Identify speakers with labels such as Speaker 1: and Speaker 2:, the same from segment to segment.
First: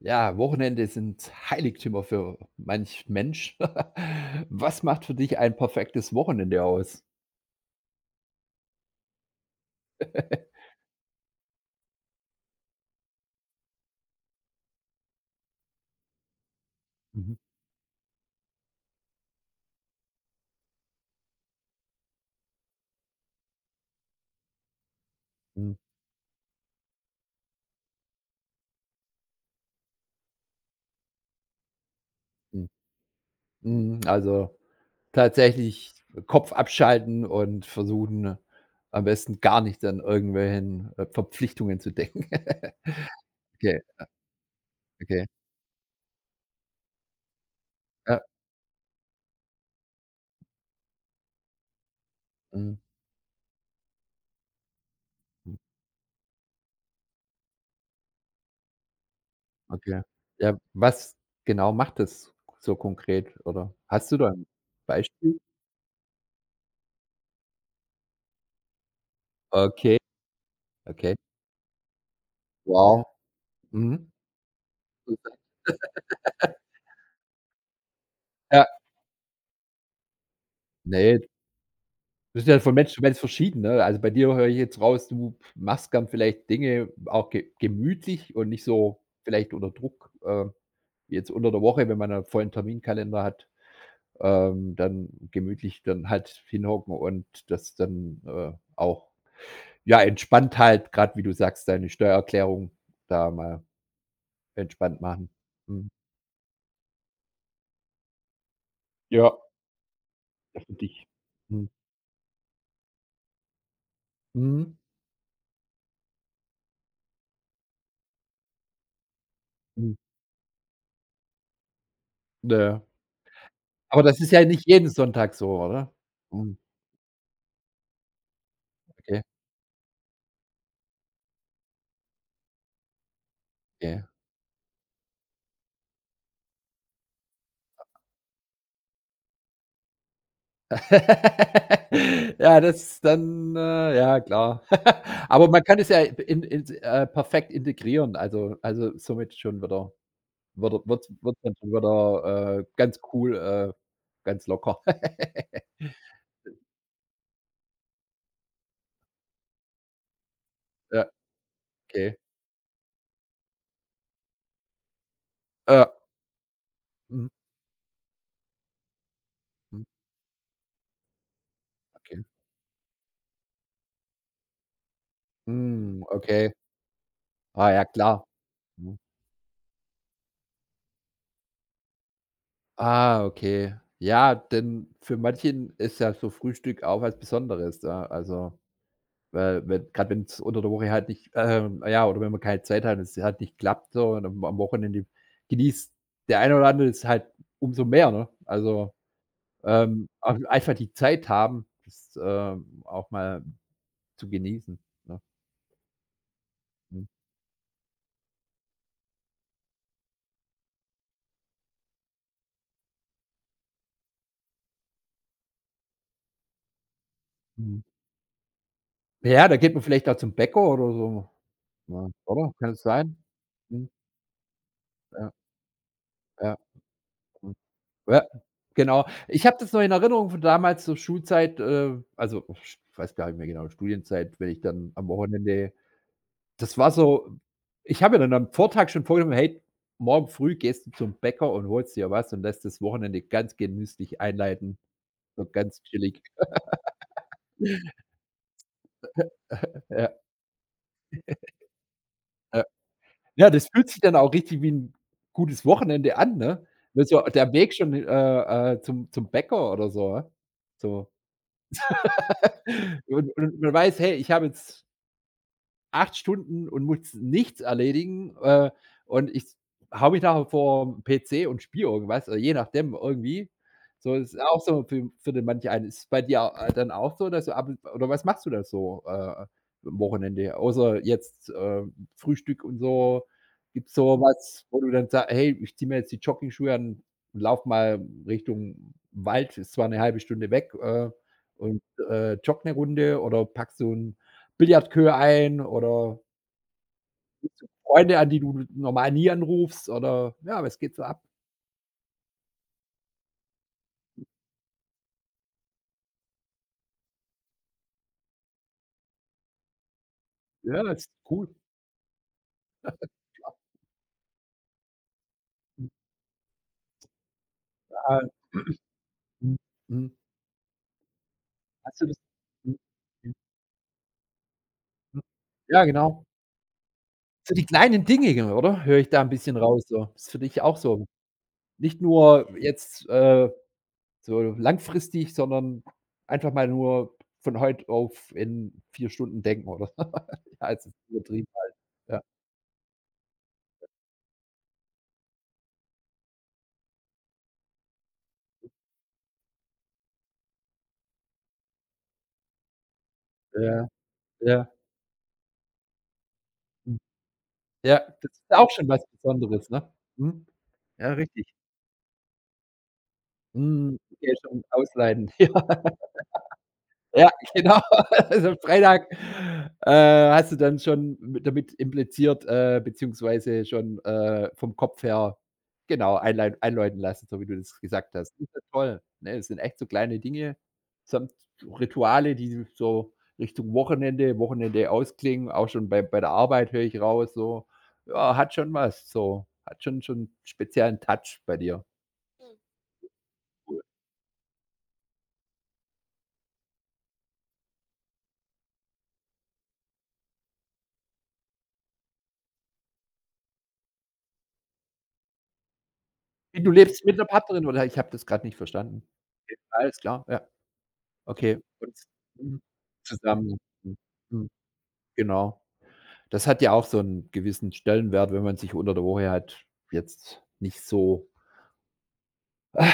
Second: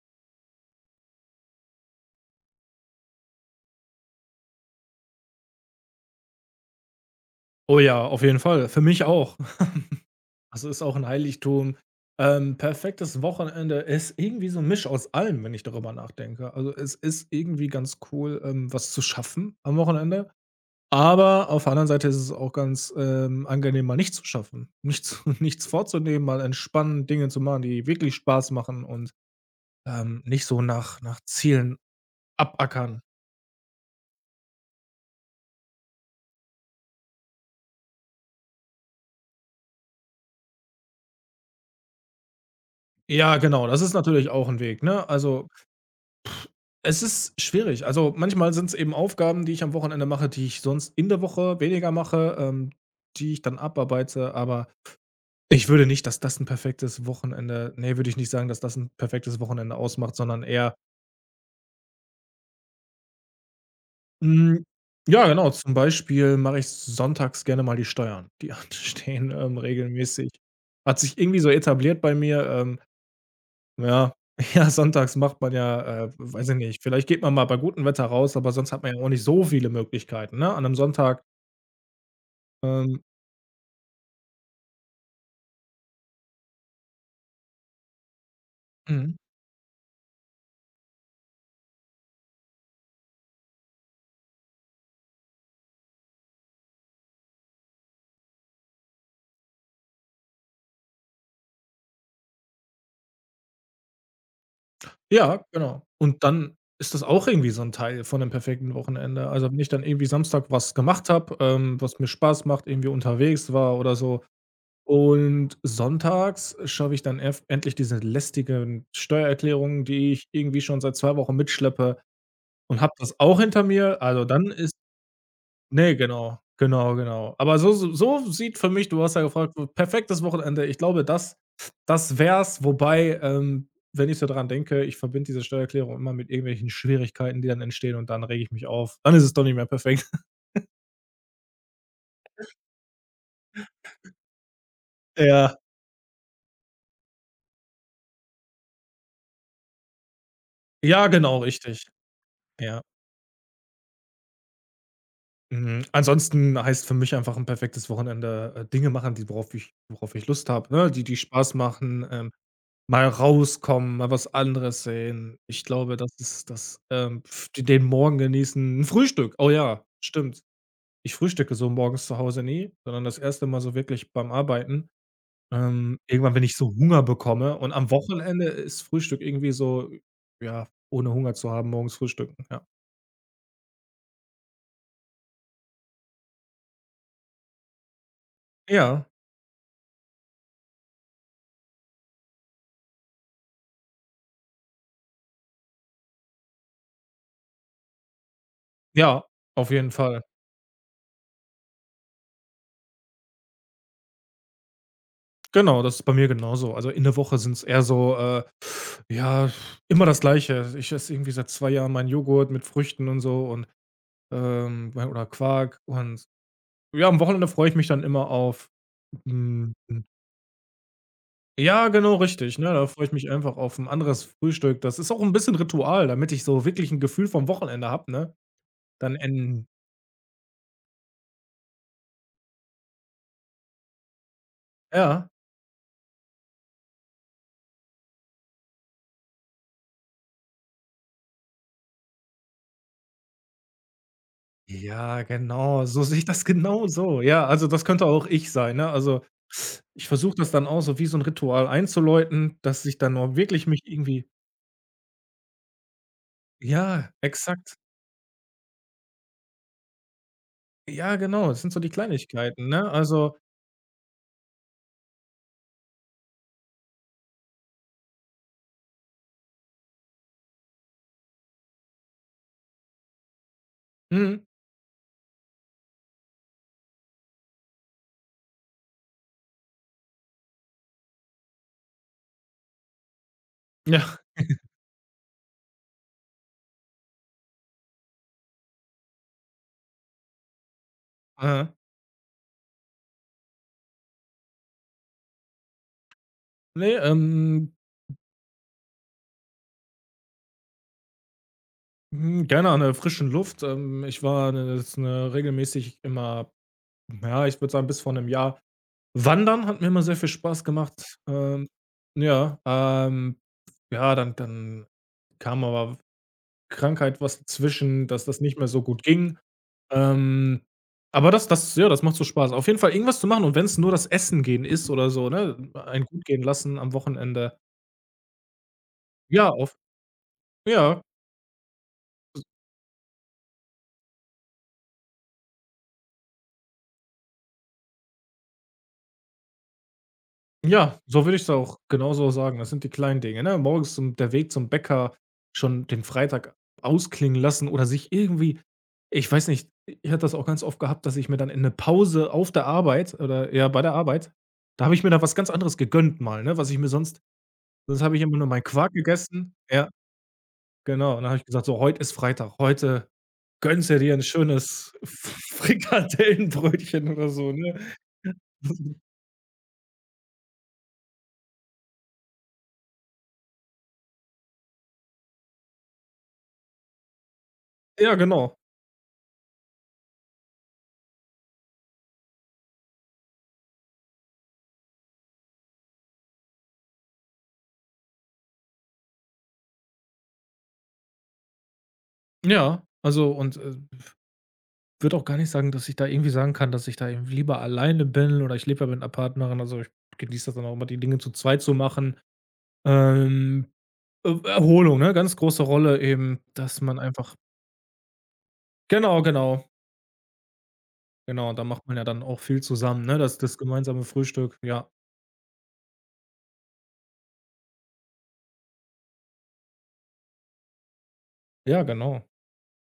Speaker 1: Ja, Wochenende sind Heiligtümer für manch Mensch. Was macht für dich ein perfektes Wochenende aus?
Speaker 2: Oh ja, auf jeden Fall. Für mich auch. Also, ist auch ein Heiligtum. Perfektes Wochenende ist irgendwie so ein Misch aus allem, wenn ich darüber nachdenke. Also, es ist
Speaker 1: Mhm.
Speaker 2: irgendwie ganz cool, was zu schaffen am Wochenende, aber auf der anderen Seite ist es auch ganz, angenehm, mal nichts zu schaffen, nichts nichts
Speaker 1: Mhm.
Speaker 2: vorzunehmen, mal entspannen, Dinge zu machen, die wirklich Spaß machen und, nicht so nach Zielen
Speaker 1: Hm,
Speaker 2: abackern.
Speaker 1: mhm, also, tatsächlich Kopf abschalten und versuchen, am besten gar nicht an irgendwelchen Verpflichtungen zu denken.
Speaker 2: Ja, genau, das
Speaker 1: Okay,
Speaker 2: ist natürlich auch ein Weg, ne?
Speaker 1: okay.
Speaker 2: Also, es ist schwierig. Also,
Speaker 1: Ja,
Speaker 2: manchmal sind es eben Aufgaben, die ich am Wochenende mache, die ich sonst in der Woche weniger mache,
Speaker 1: mhm,
Speaker 2: die ich dann abarbeite, aber
Speaker 1: mhm,
Speaker 2: ich würde nicht, dass das ein perfektes Wochenende ne, würde ich nicht sagen, dass das ein perfektes Wochenende
Speaker 1: okay.
Speaker 2: ausmacht, sondern
Speaker 1: Ja,
Speaker 2: eher
Speaker 1: was genau macht das so konkret, oder? Hast du da ein
Speaker 2: hm, ja,
Speaker 1: Beispiel?
Speaker 2: genau, zum Beispiel mache ich sonntags gerne mal die Steuern. Die anstehen,
Speaker 1: Okay,
Speaker 2: regelmäßig. Hat
Speaker 1: okay.
Speaker 2: sich irgendwie so etabliert bei mir,
Speaker 1: Wow. Mhm.
Speaker 2: ja. Ja, sonntags macht man ja, weiß ich nicht, vielleicht geht man mal bei gutem Wetter raus, aber
Speaker 1: Ja.
Speaker 2: sonst hat man ja auch nicht so viele Möglichkeiten, ne? An einem
Speaker 1: Ne,
Speaker 2: Sonntag.
Speaker 1: das ist ja von Mensch zu
Speaker 2: Ähm,
Speaker 1: Mensch verschieden, ne? Also, bei dir höre ich jetzt raus, du machst gern vielleicht Dinge auch ge gemütlich und nicht so
Speaker 2: mhm.
Speaker 1: vielleicht unter Druck, jetzt unter der Woche, wenn man 'nen vollen Terminkalender hat, dann gemütlich dann halt hinhocken und das dann auch, ja, entspannt halt, grad wie du sagst, deine Steuererklärung da mal entspannt machen.
Speaker 2: Ja, genau.
Speaker 1: Mhm.
Speaker 2: Und dann ist das auch irgendwie so 'n Teil von 'nem perfekten Wochenende.
Speaker 1: Ja,
Speaker 2: Also, wenn ich dann irgendwie Samstag
Speaker 1: für
Speaker 2: was
Speaker 1: dich.
Speaker 2: gemacht habe,
Speaker 1: Mhm.
Speaker 2: was mir Spaß macht, irgendwie unterwegs war oder so,
Speaker 1: Mhm.
Speaker 2: und sonntags schaffe ich dann erf endlich diese lästigen Steuererklärungen,
Speaker 1: Mhm.
Speaker 2: die ich irgendwie schon seit 2 Wochen mitschleppe, und
Speaker 1: Ja.
Speaker 2: habe das auch hinter mir.
Speaker 1: Aber das
Speaker 2: Also,
Speaker 1: ist ja
Speaker 2: dann
Speaker 1: nicht
Speaker 2: ist
Speaker 1: jeden Sonntag so, oder?
Speaker 2: ne, genau,
Speaker 1: Mhm,
Speaker 2: genau, genau. Aber so sieht für mich du hast ja
Speaker 1: okay.
Speaker 2: gefragt, so perfektes Wochenende. Ich glaube, das das wär's, wobei,
Speaker 1: Okay.
Speaker 2: wenn ich so dran denke, ich verbinde diese Steuererklärung immer mit irgendwelchen Schwierigkeiten, die dann entstehen und dann rege ich mich auf. Dann ist es doch nicht mehr perfekt.
Speaker 1: Ja, das ist dann ja klar. Aber
Speaker 2: Ja.
Speaker 1: man kann es ja in ins perfekt integrieren, also somit schon wieder wird wird
Speaker 2: Ja,
Speaker 1: wird
Speaker 2: genau,
Speaker 1: dann schon
Speaker 2: richtig.
Speaker 1: wieder
Speaker 2: Ja.
Speaker 1: ganz cool, ganz locker.
Speaker 2: Mhm. Ansonsten heißt für mich einfach 'n perfektes Wochenende, Dinge machen, die worauf ich Lust habe, ne, die
Speaker 1: Ja,
Speaker 2: die Spaß machen,
Speaker 1: okay.
Speaker 2: mal rauskommen, mal was anderes sehen. Ich
Speaker 1: Ja.
Speaker 2: glaube, das ist das,
Speaker 1: Mhm,
Speaker 2: f den Morgen genießen. 'N Frühstück, oh ja,
Speaker 1: mhm,
Speaker 2: stimmt. Ich frühstücke so morgens zu
Speaker 1: okay.
Speaker 2: Hause nie, sondern das erste Mal so wirklich beim Arbeiten.
Speaker 1: Hm,
Speaker 2: Irgendwann, wenn
Speaker 1: okay.
Speaker 2: ich so Hunger bekomme und
Speaker 1: Ah, ja
Speaker 2: am
Speaker 1: klar.
Speaker 2: Wochenende ist
Speaker 1: Mhm.
Speaker 2: Frühstück irgendwie so, ja, ohne Hunger zu haben, morgens frühstücken, ja.
Speaker 1: Ah, okay. Ja, denn für manchen ist ja so Frühstück auch was Besonderes, ja, also.
Speaker 2: Ja,
Speaker 1: Weil wenn grad wenn's unter der Woche halt nicht, oder wenn man keine Zeit hat und es halt nicht klappt so und am Wochenende genießt der eine oder andere es halt umso mehr, ne? Also,
Speaker 2: ja, auf jeden
Speaker 1: ähm,
Speaker 2: Fall.
Speaker 1: auch einfach die Zeit haben, das auch mal zu genießen, ne?
Speaker 2: Genau, das ist bei mir genauso. Also, in
Speaker 1: Mhm,
Speaker 2: der Woche sind's eher so, ja, immer das Gleiche. Ich esse irgendwie seit 2 Jahren meinen Joghurt mit Früchten und so und ja, oder Quark und ja, am Wochenende freue ich
Speaker 1: mhm.
Speaker 2: mich dann immer auf
Speaker 1: Ja, da
Speaker 2: hm,
Speaker 1: geht man
Speaker 2: hm,
Speaker 1: vielleicht auch zum Bäcker oder so,
Speaker 2: ja,
Speaker 1: ja,
Speaker 2: genau,
Speaker 1: oder?
Speaker 2: richtig, ne?
Speaker 1: Kann es
Speaker 2: Da freue ich
Speaker 1: sein?
Speaker 2: mich einfach auf ein
Speaker 1: Mhm,
Speaker 2: anderes Frühstück. Das ist auch
Speaker 1: ja,
Speaker 2: ein bisschen Ritual, damit ich
Speaker 1: ja,
Speaker 2: so wirklich ein Gefühl vom
Speaker 1: mhm,
Speaker 2: Wochenende habe,
Speaker 1: ja,
Speaker 2: ne?
Speaker 1: genau.
Speaker 2: Dann
Speaker 1: Ich habe
Speaker 2: en
Speaker 1: das noch in Erinnerung von damals zur Schulzeit, also, ich weiß gar nicht mehr genau, Studienzeit, wenn ich dann am
Speaker 2: ja.
Speaker 1: Wochenende. Das war so ich habe mir dann am Vortag schon vorgenommen: „Hey, morgen früh gehst du zum Bäcker und holst dir was und lässt das Wochenende ganz genüsslich einleiten,
Speaker 2: Ja,
Speaker 1: so ganz
Speaker 2: genau, so sehe
Speaker 1: chillig.“
Speaker 2: ich das genau so. Ja, also, das könnte auch ich sein, ne? Also, ich
Speaker 1: Ja,
Speaker 2: versuche das dann auch so wie so ein Ritual einzuläuten,
Speaker 1: ja.
Speaker 2: dass ich dann auch
Speaker 1: Ja,
Speaker 2: wirklich
Speaker 1: das
Speaker 2: mich
Speaker 1: fühlt sich dann
Speaker 2: irgendwie
Speaker 1: auch richtig wie 'n gutes Wochenende an, ne?
Speaker 2: ja,
Speaker 1: Weil so der Weg
Speaker 2: exakt.
Speaker 1: schon, äh, äh, zum zum Bäcker oder so, ja? So.
Speaker 2: Ja, genau, das sind so die Kleinigkeiten, ne? Also
Speaker 1: Und man weiß: „Hey, ich habe jetzt 8 Stunden und muss nichts erledigen, und ich haue mich nachher vorm PC und spiele irgendwas oder je nachdem irgendwie. So
Speaker 2: mhm,
Speaker 1: ist auch so für den manch einen. Ist bei dir dann auch so, dass du ab oder was machst du da so am Wochenende? Außer jetzt Frühstück und so. Gibt's
Speaker 2: ja.
Speaker 1: so was, wo du dann sagst: „Hey, ich ziehe mir jetzt die Joggingschuhe an und laufe mal Richtung Wald, ist zwar eine halbe Stunde weg, äh, und, äh, jogge eine Runde“ oder packst du 'n Billardqueue ein oder
Speaker 2: Ne,
Speaker 1: rufst du Freunde an, die du normal nie anrufst oder ja, was geht so ab?
Speaker 2: hm, gerne an der frischen Luft. Ich war 'ne jetzt 'ne regelmäßig immer ja, ich würde sagen, bis vor 'nem Jahr wandern, hat mir immer sehr viel Spaß
Speaker 1: Ja, ist
Speaker 2: gemacht.
Speaker 1: cool.
Speaker 2: Ja, ja, dann kam
Speaker 1: Und
Speaker 2: aber Krankheit was dazwischen,
Speaker 1: da
Speaker 2: dass das nicht mehr so gut ging.
Speaker 1: mhm, mhm.
Speaker 2: Ähm, aber das ja,
Speaker 1: Hast
Speaker 2: das
Speaker 1: du
Speaker 2: macht
Speaker 1: das
Speaker 2: so Spaß. Auf
Speaker 1: mhm,
Speaker 2: jeden Fall irgendwas zu
Speaker 1: mhm,
Speaker 2: machen und wenn es nur das Essen gehen ist oder
Speaker 1: mhm.
Speaker 2: so, ne?
Speaker 1: Ja,
Speaker 2: Ein
Speaker 1: genau.
Speaker 2: gut gehen lassen am
Speaker 1: So
Speaker 2: Wochenende.
Speaker 1: die kleinen Dinge, oder? Höre ich da 'n
Speaker 2: Ja,
Speaker 1: bisschen
Speaker 2: auf
Speaker 1: raus so. Ist für dich auch
Speaker 2: ja.
Speaker 1: so. Nicht nur jetzt so langfristig, sondern einfach mal nur von heute auf in 4 Stunden denken, oder? Ja, jetzt ist
Speaker 2: Ja, so würde
Speaker 1: übertrieben
Speaker 2: ich's
Speaker 1: halt.
Speaker 2: auch
Speaker 1: Ja,
Speaker 2: genauso sagen. Das sind die kleinen Dinge, ne? Morgens zum der Weg zum Bäcker, schon den Freitag ausklingen lassen oder sich irgendwie ich weiß nicht, ich hatte das auch ganz oft gehabt, dass ich mir dann in eine Pause auf der Arbeit oder ja, bei
Speaker 1: ja,
Speaker 2: der Arbeit
Speaker 1: ja.
Speaker 2: da habe ich mir da was ganz anderes gegönnt mal, ne, was ich mir sonst
Speaker 1: Ja,
Speaker 2: sonst habe ich
Speaker 1: das
Speaker 2: immer
Speaker 1: ist
Speaker 2: nur
Speaker 1: ja
Speaker 2: meinen
Speaker 1: auch schon
Speaker 2: Quark
Speaker 1: was
Speaker 2: gegessen.
Speaker 1: Besonderes, ne?
Speaker 2: Ja,
Speaker 1: Mhm. Ja,
Speaker 2: genau. Und dann habe ich
Speaker 1: richtig.
Speaker 2: gesagt: „So, heute ist Freitag. Heute gönnst du
Speaker 1: Mhm,
Speaker 2: dir ein
Speaker 1: okay, schon
Speaker 2: schönes
Speaker 1: ausleiten, ja.
Speaker 2: Frikadellenbrötchen oder
Speaker 1: Ja,
Speaker 2: so“, ne?
Speaker 1: genau. Also, Freitag, äh, hast du dann schon mit damit impliziert, beziehungsweise schon vom Kopf her genau, einlei einläuten lassen, so wie du das
Speaker 2: Ja,
Speaker 1: gesagt hast. Das ist
Speaker 2: genau.
Speaker 1: ja toll, ne? Das sind echt so kleine Dinge samt Rituale, die so Richtung Wochenende ausklingen. Auch schon bei der Arbeit höre ich raus so. Ja, hat schon was so. Hat schon einen speziellen Touch bei dir.
Speaker 2: Ja, also und,
Speaker 1: Cool.
Speaker 2: würde auch gar nicht sagen, dass ich da irgendwie sagen kann, dass ich da irgendwie lieber alleine bin oder ich lebe ja mit einer Partnerin. Also, ich genieße das dann auch immer, die Dinge zu zweit zu machen. Ähm, Erholung, ne, ganz große Rolle eben,
Speaker 1: Wie, du
Speaker 2: dass man
Speaker 1: lebst mit 'ner
Speaker 2: einfach
Speaker 1: Partnerin oder ich habe das grad nicht verstanden?
Speaker 2: genau, genau,
Speaker 1: Alles klar, ja,
Speaker 2: genau.
Speaker 1: okay.
Speaker 2: Da macht
Speaker 1: Und
Speaker 2: man ja dann auch viel
Speaker 1: mhm,
Speaker 2: zusammen, ne, das
Speaker 1: zusammen.
Speaker 2: das
Speaker 1: Mhm,
Speaker 2: gemeinsame
Speaker 1: mhm,
Speaker 2: Frühstück. Ja,
Speaker 1: genau. Das hat ja auch so 'n gewissen Stellenwert, wenn man sich unter der Woche halt jetzt nicht so,
Speaker 2: ja, genau.
Speaker 1: äh,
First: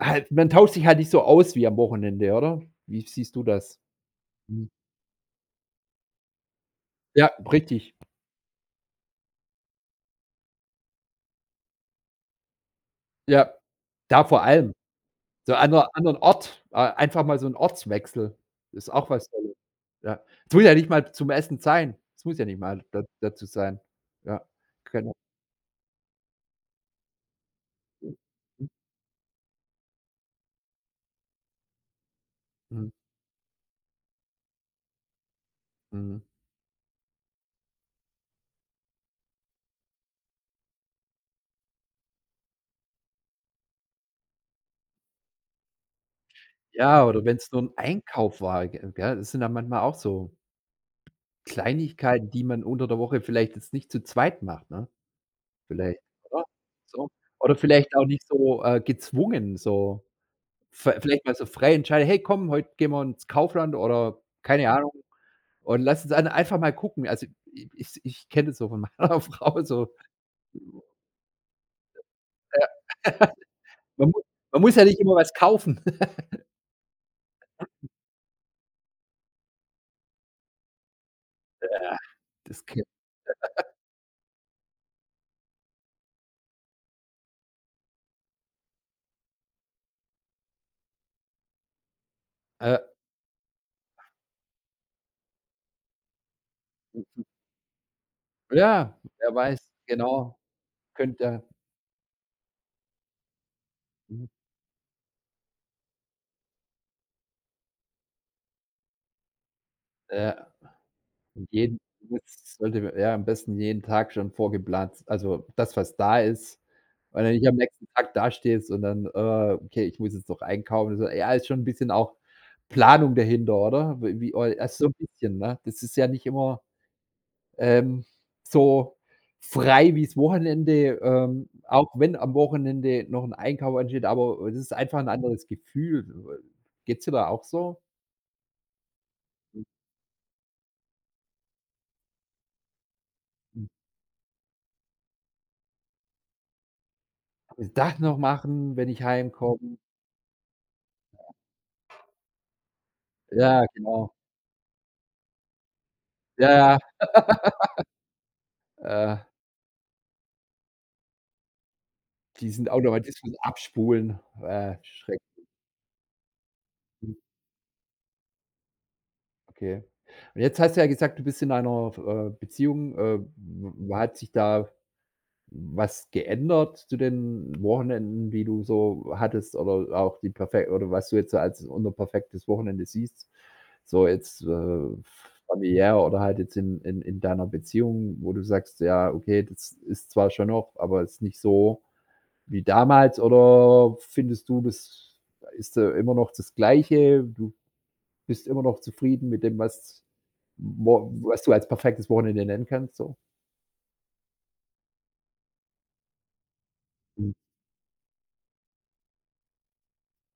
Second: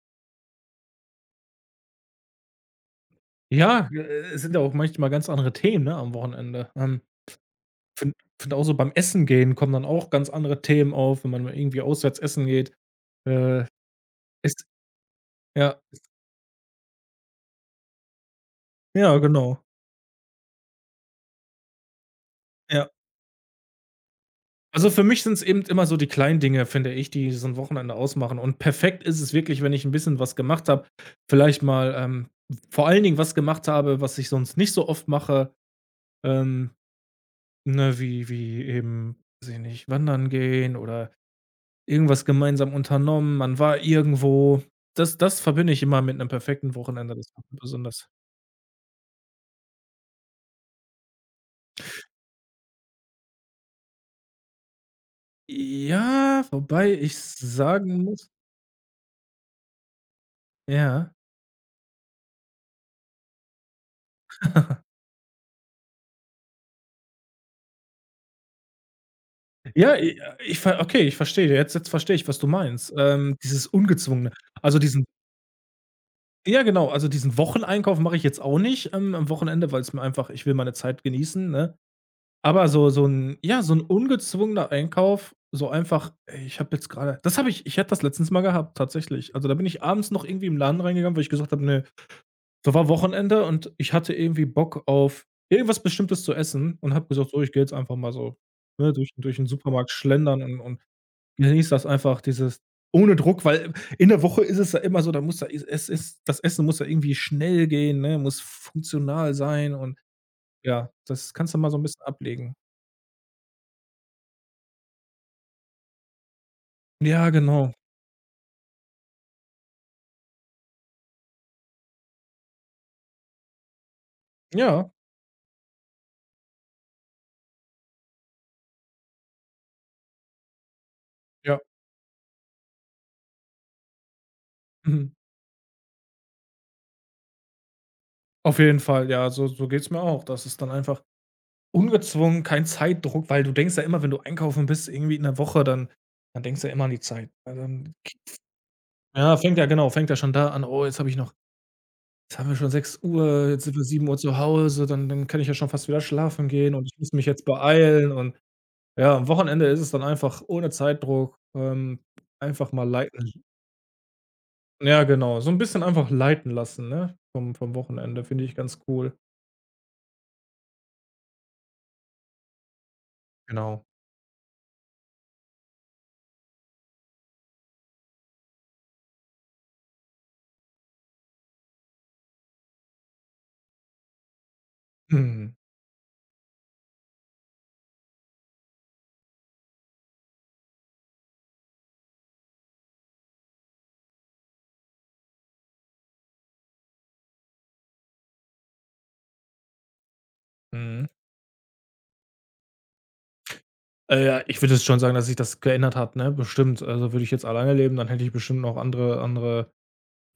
Speaker 1: halt man tauscht sich halt nicht so aus wie am Wochenende, oder? Wie siehst du das?
Speaker 2: Ja, es sind ja
Speaker 1: Mhm.
Speaker 2: auch manchmal ganz andere Themen, ne, am Wochenende.
Speaker 1: Ja, richtig.
Speaker 2: Finde auch so beim Essen gehen kommen dann auch ganz andere Themen auf, wenn man mal irgendwie auswärts essen geht.
Speaker 1: Ja.
Speaker 2: Äh,
Speaker 1: Da vor
Speaker 2: ist
Speaker 1: allem. So
Speaker 2: ja,
Speaker 1: anderen Ort, einfach mal so 'n Ortswechsel ist auch
Speaker 2: ja,
Speaker 1: was Tolles.
Speaker 2: genau.
Speaker 1: Ja. Es muss ja nicht mal zum Essen sein. Es muss ja nicht mal
Speaker 2: Ja.
Speaker 1: da dazu sein. Ja,
Speaker 2: Also, für
Speaker 1: genau.
Speaker 2: mich sind es eben immer so die kleinen Dinge, finde ich, die so ein Wochenende
Speaker 1: Mhm,
Speaker 2: ausmachen. Und perfekt ist es wirklich, wenn ich ein bisschen was gemacht habe. Vielleicht mal, vor
Speaker 1: mhm,
Speaker 2: allen Dingen was gemacht habe, was ich sonst nicht so oft mache,
Speaker 1: mhm.
Speaker 2: ähm, ne, wie eben, weiß ich nicht, wandern gehen oder irgendwas gemeinsam unternommen. Man war irgendwo. Das verbinde ich immer mit einem perfekten
Speaker 1: Ja,
Speaker 2: Wochenende,
Speaker 1: oder
Speaker 2: das macht
Speaker 1: wenn's
Speaker 2: mir
Speaker 1: nur 'n
Speaker 2: besonders
Speaker 1: Einkauf war, ge gell? Das sind dann manchmal auch so Kleinigkeiten, die man unter der Woche vielleicht jetzt nicht zu zweit macht, ne? Vielleicht, oder?
Speaker 2: ja, wobei
Speaker 1: So.
Speaker 2: ich
Speaker 1: Oder vielleicht
Speaker 2: sagen
Speaker 1: auch nicht
Speaker 2: muss
Speaker 1: so, gezwungen, so v
Speaker 2: ja.
Speaker 1: vielleicht mal so frei entscheiden: „Hey, komm, heute gehen wir ins Kaufland“ oder keine Ahnung. Und lass uns an einfach mal gucken. Also, i ich ich kenne das so von meiner Frau so.
Speaker 2: Ja, i ich ver okay, ich verstehe. Jetzt verstehe ich, was du meinst. Dieses
Speaker 1: Man muss
Speaker 2: Ungezwungene.
Speaker 1: man muss
Speaker 2: Also,
Speaker 1: ja nicht
Speaker 2: diesen
Speaker 1: immer was kaufen.
Speaker 2: ja genau, also, diesen Wocheneinkauf mache ich jetzt auch nicht, am Wochenende, weil es mir einfach ich will meine Zeit genießen, ne?
Speaker 1: Das
Speaker 2: Aber
Speaker 1: ke
Speaker 2: so so ein, ja, so ein ungezwungener Einkauf, so einfach: „Ey, ich habe jetzt gerade, das habe ich ich hatte das letztens mal gehabt, tatsächlich. Also, da bin ich abends noch irgendwie im Laden reingegangen, weil ich gesagt habe: „Ne“, da
Speaker 1: äh,
Speaker 2: war Wochenende und ich hatte irgendwie Bock auf irgendwas Bestimmtes zu essen und habe gesagt: „So, ich gehe jetzt einfach mal so, ne,
Speaker 1: ja,
Speaker 2: durch
Speaker 1: wer
Speaker 2: durch den
Speaker 1: weiß,
Speaker 2: Supermarkt
Speaker 1: genau.
Speaker 2: schlendern und“
Speaker 1: Könnte ja
Speaker 2: genieß das einfach, dieses ohne Druck, weil in der
Speaker 1: mhm,
Speaker 2: Woche ist es ja immer so, da muss da es ist das Essen muss ja irgendwie schnell gehen, ne, muss funktional sein und
Speaker 1: ja,
Speaker 2: ja, das kannst du mal so
Speaker 1: jeden
Speaker 2: 'n bisschen ablegen.
Speaker 1: das sollte ja, am besten jeden Tag schon vorgeplant also, das, was da ist und
Speaker 2: Ja,
Speaker 1: dann nicht am
Speaker 2: genau.
Speaker 1: nächsten Tag dastehst und dann: okay, ich muss jetzt noch einkaufen.“ So, ja, ist schon ein bisschen auch Planung dahinter, oder? Wie, also, so
Speaker 2: Ja,
Speaker 1: ein bisschen, ne? Das ist ja nicht immer ähm, so frei wie wie's Wochenende,
Speaker 2: ja.
Speaker 1: auch wenn am Wochenende noch ein Einkauf ansteht, aber es ist einfach
Speaker 2: Mhm.
Speaker 1: ein anderes Gefühl. Geht's dir da auch so?
Speaker 2: Auf jeden Fall, ja, so geht's mir auch. Das ist dann einfach ungezwungen, kein Zeitdruck, weil du
Speaker 1: Hm,
Speaker 2: denkst ja immer, wenn du einkaufen bist, irgendwie in der Woche, dann dann denkst du ja immer an die Zeit. Also, dann
Speaker 1: das noch machen, wenn ich
Speaker 2: ja, fängt ja
Speaker 1: heimkomme.
Speaker 2: genau, fängt ja schon da an: „Oh, jetzt habe ich noch jetzt haben wir schon 6 Uhr, jetzt
Speaker 1: Ja,
Speaker 2: sind wir sieben
Speaker 1: genau.
Speaker 2: Uhr zu Hause, dann kann ich ja schon fast wieder schlafen gehen
Speaker 1: Ja,
Speaker 2: und ich muss mich jetzt beeilen und
Speaker 1: ja,
Speaker 2: ja,
Speaker 1: äh,
Speaker 2: am Wochenende ist es dann einfach ohne Zeitdruck,
Speaker 1: diesen
Speaker 2: einfach mal
Speaker 1: Automatismus
Speaker 2: leiten
Speaker 1: abspulen.
Speaker 2: ja,
Speaker 1: Schrecklich.
Speaker 2: genau, so 'n bisschen einfach leiten lassen, ne, vom Wochenende, finde ich ganz cool.
Speaker 1: Okay. Und jetzt hast du ja gesagt, du bist in einer, Beziehung.
Speaker 2: Genau.
Speaker 1: W hat sich da Was geändert zu den Wochenenden, die du so hattest oder auch die perfekt oder was du jetzt so als unter perfektes Wochenende siehst? So jetzt,
Speaker 2: Mhm.
Speaker 1: familiär oder halt jetzt in deiner Beziehung, wo du sagst: „Ja, okay, das ist zwar schon noch, aber es ist nicht so wie damals.“ Oder findest du, das ist, immer noch das Gleiche? Du bist immer noch zufrieden mit dem, was
Speaker 2: Mhm.
Speaker 1: wo was du als perfektes Wochenende nennen kannst so?
Speaker 2: Ja, ich würde jetzt schon sagen, dass sich das geändert hat, ne, bestimmt. Also, würde ich
Speaker 1: Mhm.
Speaker 2: jetzt alleine leben, dann hätte ich bestimmt noch andere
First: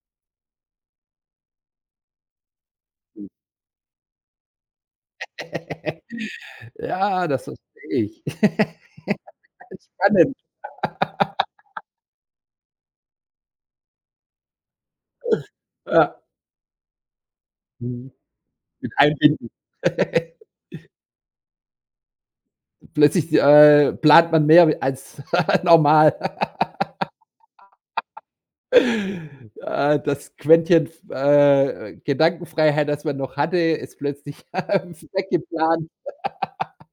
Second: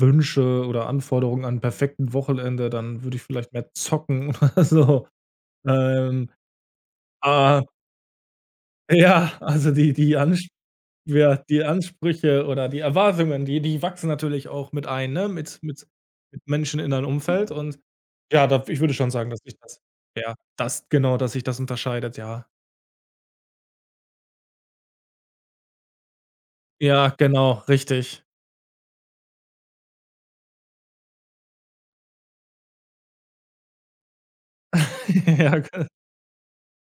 Speaker 2: Wünsche oder Anforderungen an 'n perfekten Wochenende, dann würde ich vielleicht mehr zocken oder so. Ähm
Speaker 1: Ja, das
Speaker 2: Ah,
Speaker 1: verstehe ich.
Speaker 2: ja, also die die
Speaker 1: Spannend.
Speaker 2: Ansch ja, die Ansprüche oder die Erwartungen, die wachsen natürlich auch mit ein, ne,
Speaker 1: Ja.
Speaker 2: mit Menschen in deinem Umfeld und
Speaker 1: Mhm.
Speaker 2: ja, da ich
Speaker 1: Mit
Speaker 2: würde schon sagen, dass
Speaker 1: einbinden.
Speaker 2: sich das ja, das genau, dass sich das unterscheidet, ja.
Speaker 1: Plötzlich plant man mehr als normal.
Speaker 2: Ja, genau, richtig.
Speaker 1: Das Quäntchen Gedankenfreiheit, das man noch hatte, ist plötzlich
Speaker 2: Ja, ge
Speaker 1: weggeplant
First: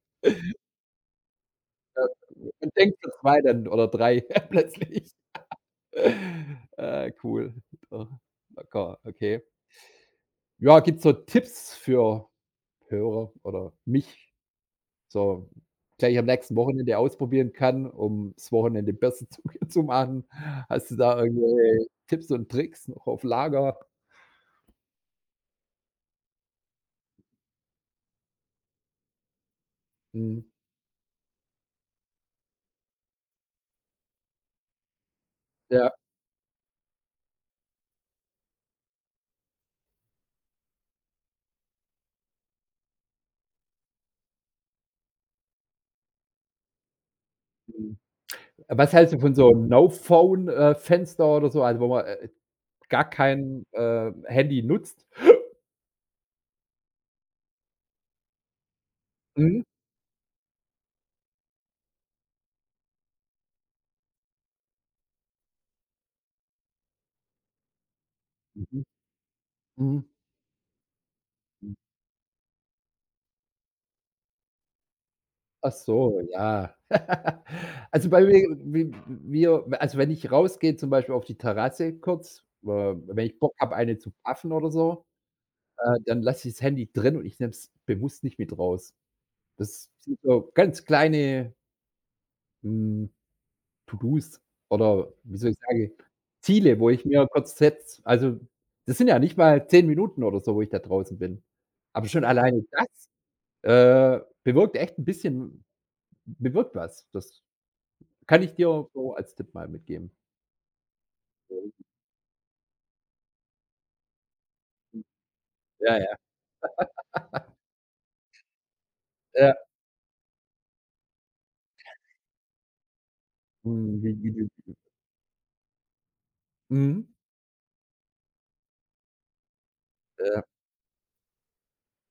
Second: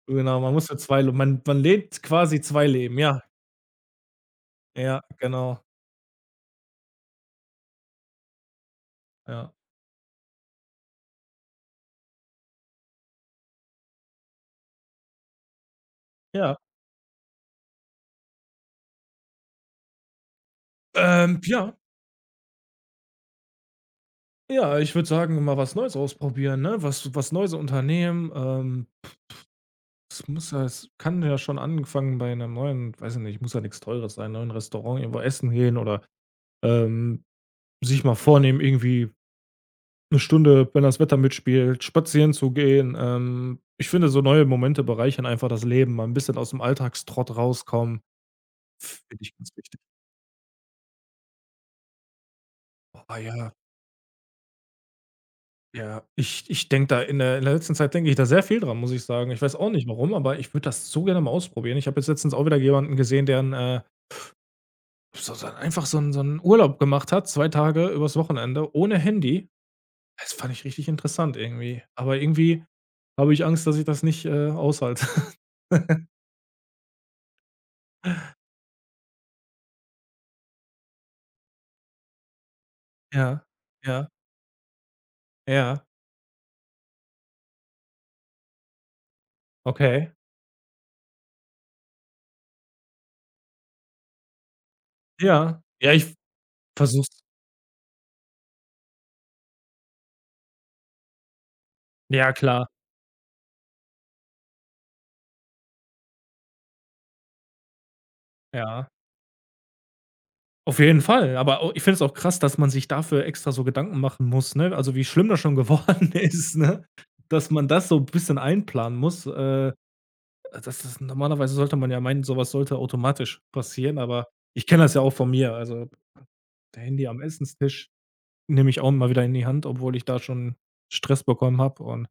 Speaker 2: genau, man muss für 2 le man lebt quasi 2
Speaker 1: und
Speaker 2: Leben,
Speaker 1: denkt schon
Speaker 2: ja.
Speaker 1: 2 dann oder 3
Speaker 2: Ja,
Speaker 1: plötzlich.
Speaker 2: genau,
Speaker 1: Cool. Doch, locker, okay.
Speaker 2: ja.
Speaker 1: Ja, gibt's so Tipps für Hörer oder mich? So, gleich am nächsten
Speaker 2: Ja,
Speaker 1: Wochenende ausprobieren kann, um das Wochenende besser zu zu machen. Hast du da
Speaker 2: ja,
Speaker 1: irgendwelche Tipps und Tricks noch auf Lager?
Speaker 2: ja, ich würde sagen, mal was Neues ausprobieren, ne? Was Neues unternehmen, es
Speaker 1: Mhm.
Speaker 2: muss ja es kann ja schon angefangen bei 'ner neuen weiß ich nicht, muss ja nichts Teures sein, neuen Restaurant irgendwo essen gehen
Speaker 1: Ja,
Speaker 2: oder, ähm, sich mal vornehmen, irgendwie 1 Stunde, wenn das Wetter mitspielt, spazieren zu gehen. Ich finde, so neue Momente bereichern einfach das Leben, mal ein bisschen aus dem Alltagstrott
Speaker 1: mhm.
Speaker 2: rauskommen,
Speaker 1: Was hältst
Speaker 2: finde
Speaker 1: du
Speaker 2: ich
Speaker 1: von
Speaker 2: ganz
Speaker 1: so
Speaker 2: wichtig.
Speaker 1: No-Phone Fenster oder so, also wo man gar
Speaker 2: Oh ja,
Speaker 1: kein Handy nutzt?
Speaker 2: ja. Ich denke da in der letzten Zeit denke ich da sehr viel dran, muss ich sagen. Ich weiß
Speaker 1: Mhm.
Speaker 2: auch nicht warum, aber ich würde das so gerne mal ausprobieren. Ich habe jetzt letztens auch wieder jemanden gesehen, der 'n, so so einfach so 'n Urlaub gemacht hat, 2 Tage übers Wochenende
Speaker 1: Mhm.
Speaker 2: ohne Handy.
Speaker 1: Mhm.
Speaker 2: Das fand ich richtig interessant
Speaker 1: Mhm.
Speaker 2: irgendwie. Aber irgendwie habe ich Angst, dass ich das nicht, aushalte.
Speaker 1: Ach so, ja. Also, bei mir wi wir also, wenn ich rausgehe, zum Beispiel auf die Terrasse kurz, wenn ich
Speaker 2: Ja,
Speaker 1: Bock habe, eine
Speaker 2: ja,
Speaker 1: zu paffen oder so.
Speaker 2: ja,
Speaker 1: Dann lasse ich das Handy drin und ich nehme es bewusst nicht mit raus. Das
Speaker 2: okay.
Speaker 1: sind so ganz kleine, hm, To-dos oder wie soll ich
Speaker 2: Ja,
Speaker 1: sagen,
Speaker 2: ja, ich
Speaker 1: Ziele, wo
Speaker 2: versuche
Speaker 1: ich
Speaker 2: es.
Speaker 1: mir kurz setze. Also, das sind ja nicht mal 10 Minuten oder so, wo ich da draußen bin. Aber schon
Speaker 2: Ja,
Speaker 1: alleine
Speaker 2: klar,
Speaker 1: das bewirkt echt ein bisschen bewirkt was. Das kann ich dir
Speaker 2: ja.
Speaker 1: so als Tipp mal mitgeben.
Speaker 2: Auf jeden Fall, aber au ich finde es auch krass, dass man sich dafür extra so Gedanken machen muss, ne? Also, wie schlimm das schon
Speaker 1: Ja,
Speaker 2: geworden
Speaker 1: ja,
Speaker 2: ist, ne? Dass man das so bisschen einplanen muss,
Speaker 1: ja.
Speaker 2: äh, das ist normalerweise sollte man ja meinen, sowas sollte automatisch passieren, aber ich kenne das ja auch von mir. Also, der
Speaker 1: Mhm.
Speaker 2: Handy am Essenstisch nehme ich auch mal wieder in die Hand, obwohl ich da
Speaker 1: Ja,
Speaker 2: schon Stress bekommen habe und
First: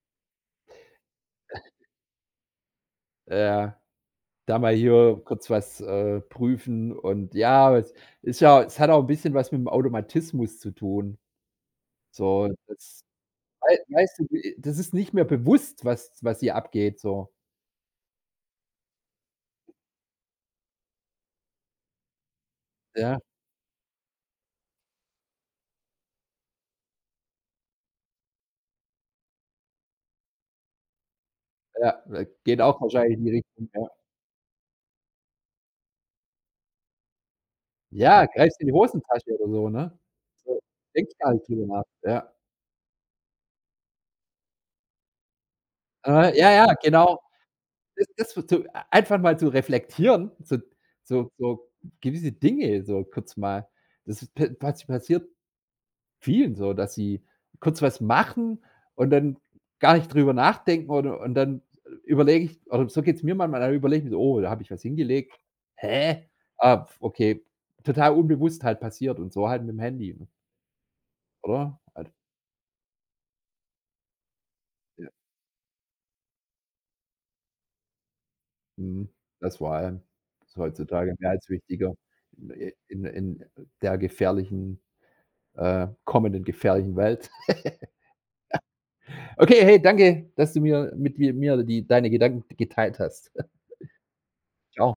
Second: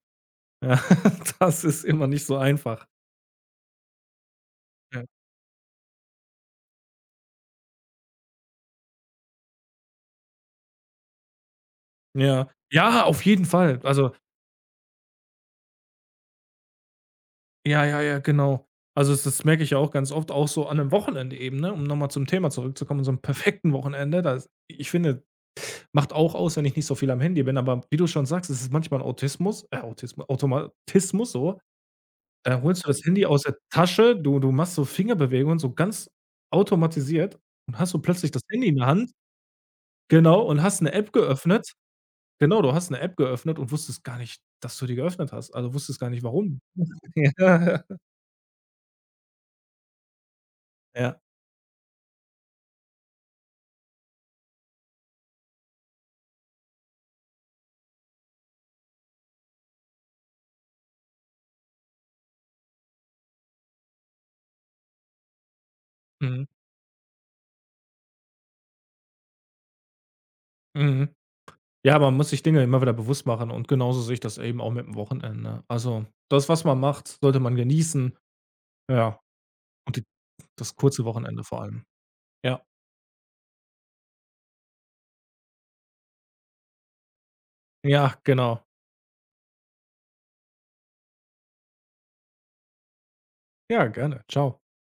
Speaker 2: ja, das ist immer nicht so einfach.
Speaker 1: ja. Da mal
Speaker 2: Ja.
Speaker 1: hier kurz was prüfen und ja, es ist ja es hat auch ein bisschen was mit dem Automatismus zu tun. So,
Speaker 2: Ja.
Speaker 1: das
Speaker 2: Ja, auf jeden
Speaker 1: wei
Speaker 2: Fall. Also,
Speaker 1: weißt du, wie das ist nicht mehr bewusst, was was hier abgeht so.
Speaker 2: ja, ja, ja, genau. Also, das das merke ich ja auch ganz oft, auch so an 'nem Wochenende eben, ne, um nochmal zum Thema zurückzukommen, so
Speaker 1: Ja,
Speaker 2: einem perfekten Wochenende, das ich finde, macht auch aus, wenn ich nicht so viel am Handy bin, aber wie du schon sagst, es ist manchmal 'n Autismus Autismu Automatismus so,
Speaker 1: ja, geht
Speaker 2: da
Speaker 1: auch
Speaker 2: holst du das
Speaker 1: wahrscheinlich in
Speaker 2: Handy
Speaker 1: die
Speaker 2: aus der
Speaker 1: Richtung, ja.
Speaker 2: Tasche, du machst so Fingerbewegungen, so ganz automatisiert und hast so
Speaker 1: Ja,
Speaker 2: plötzlich das
Speaker 1: greifst in
Speaker 2: Handy
Speaker 1: die
Speaker 2: in der Hand
Speaker 1: Hosentasche oder so, ne?
Speaker 2: genau,
Speaker 1: So,
Speaker 2: und hast 'ne App
Speaker 1: denkst gar nicht drüber
Speaker 2: geöffnet.
Speaker 1: nach, ja.
Speaker 2: Genau, du hast 'ne App geöffnet und wusstest gar nicht, dass du die geöffnet hast. Also, wusstest gar nicht,
Speaker 1: Ja,
Speaker 2: warum.
Speaker 1: ja, genau.
Speaker 2: Ja,
Speaker 1: Das das wird so einfach mal zu reflektieren, so
Speaker 2: ja.
Speaker 1: so gewisse Dinge so kurz mal. Das ist pa passi passiert vielen so, dass sie kurz was machen und dann gar nicht drüber nachdenken oder und dann überlege ich oder so geht's mir manchmal, dann überlege ich mir so: „Oh, da habe ich was hingelegt. Hä?
Speaker 2: Mhm,
Speaker 1: Ah, okay.“ Total unbewusst halt passiert und so halt mit dem Handy, ne,
Speaker 2: mhm.
Speaker 1: oder?
Speaker 2: Ja,
Speaker 1: Halt,
Speaker 2: man muss sich Dinge immer wieder bewusst machen und genauso sehe ich das eben auch mit'm
Speaker 1: ja,
Speaker 2: Wochenende. Also, das, was man macht, sollte man genießen,
Speaker 1: mhm.
Speaker 2: ja,
Speaker 1: Das vor
Speaker 2: und
Speaker 1: allem
Speaker 2: die
Speaker 1: ist
Speaker 2: das kurze
Speaker 1: heutzutage mehr
Speaker 2: Wochenende
Speaker 1: als
Speaker 2: vor allem.
Speaker 1: wichtiger
Speaker 2: Ja.
Speaker 1: in der gefährlichen kommenden gefährlichen Welt.
Speaker 2: Ja, genau.
Speaker 1: Okay, hey, danke, dass du mir mit mir die deine Gedanken geteilt hast.
Speaker 2: Ja, gerne. Tschau.
Speaker 1: Ciao.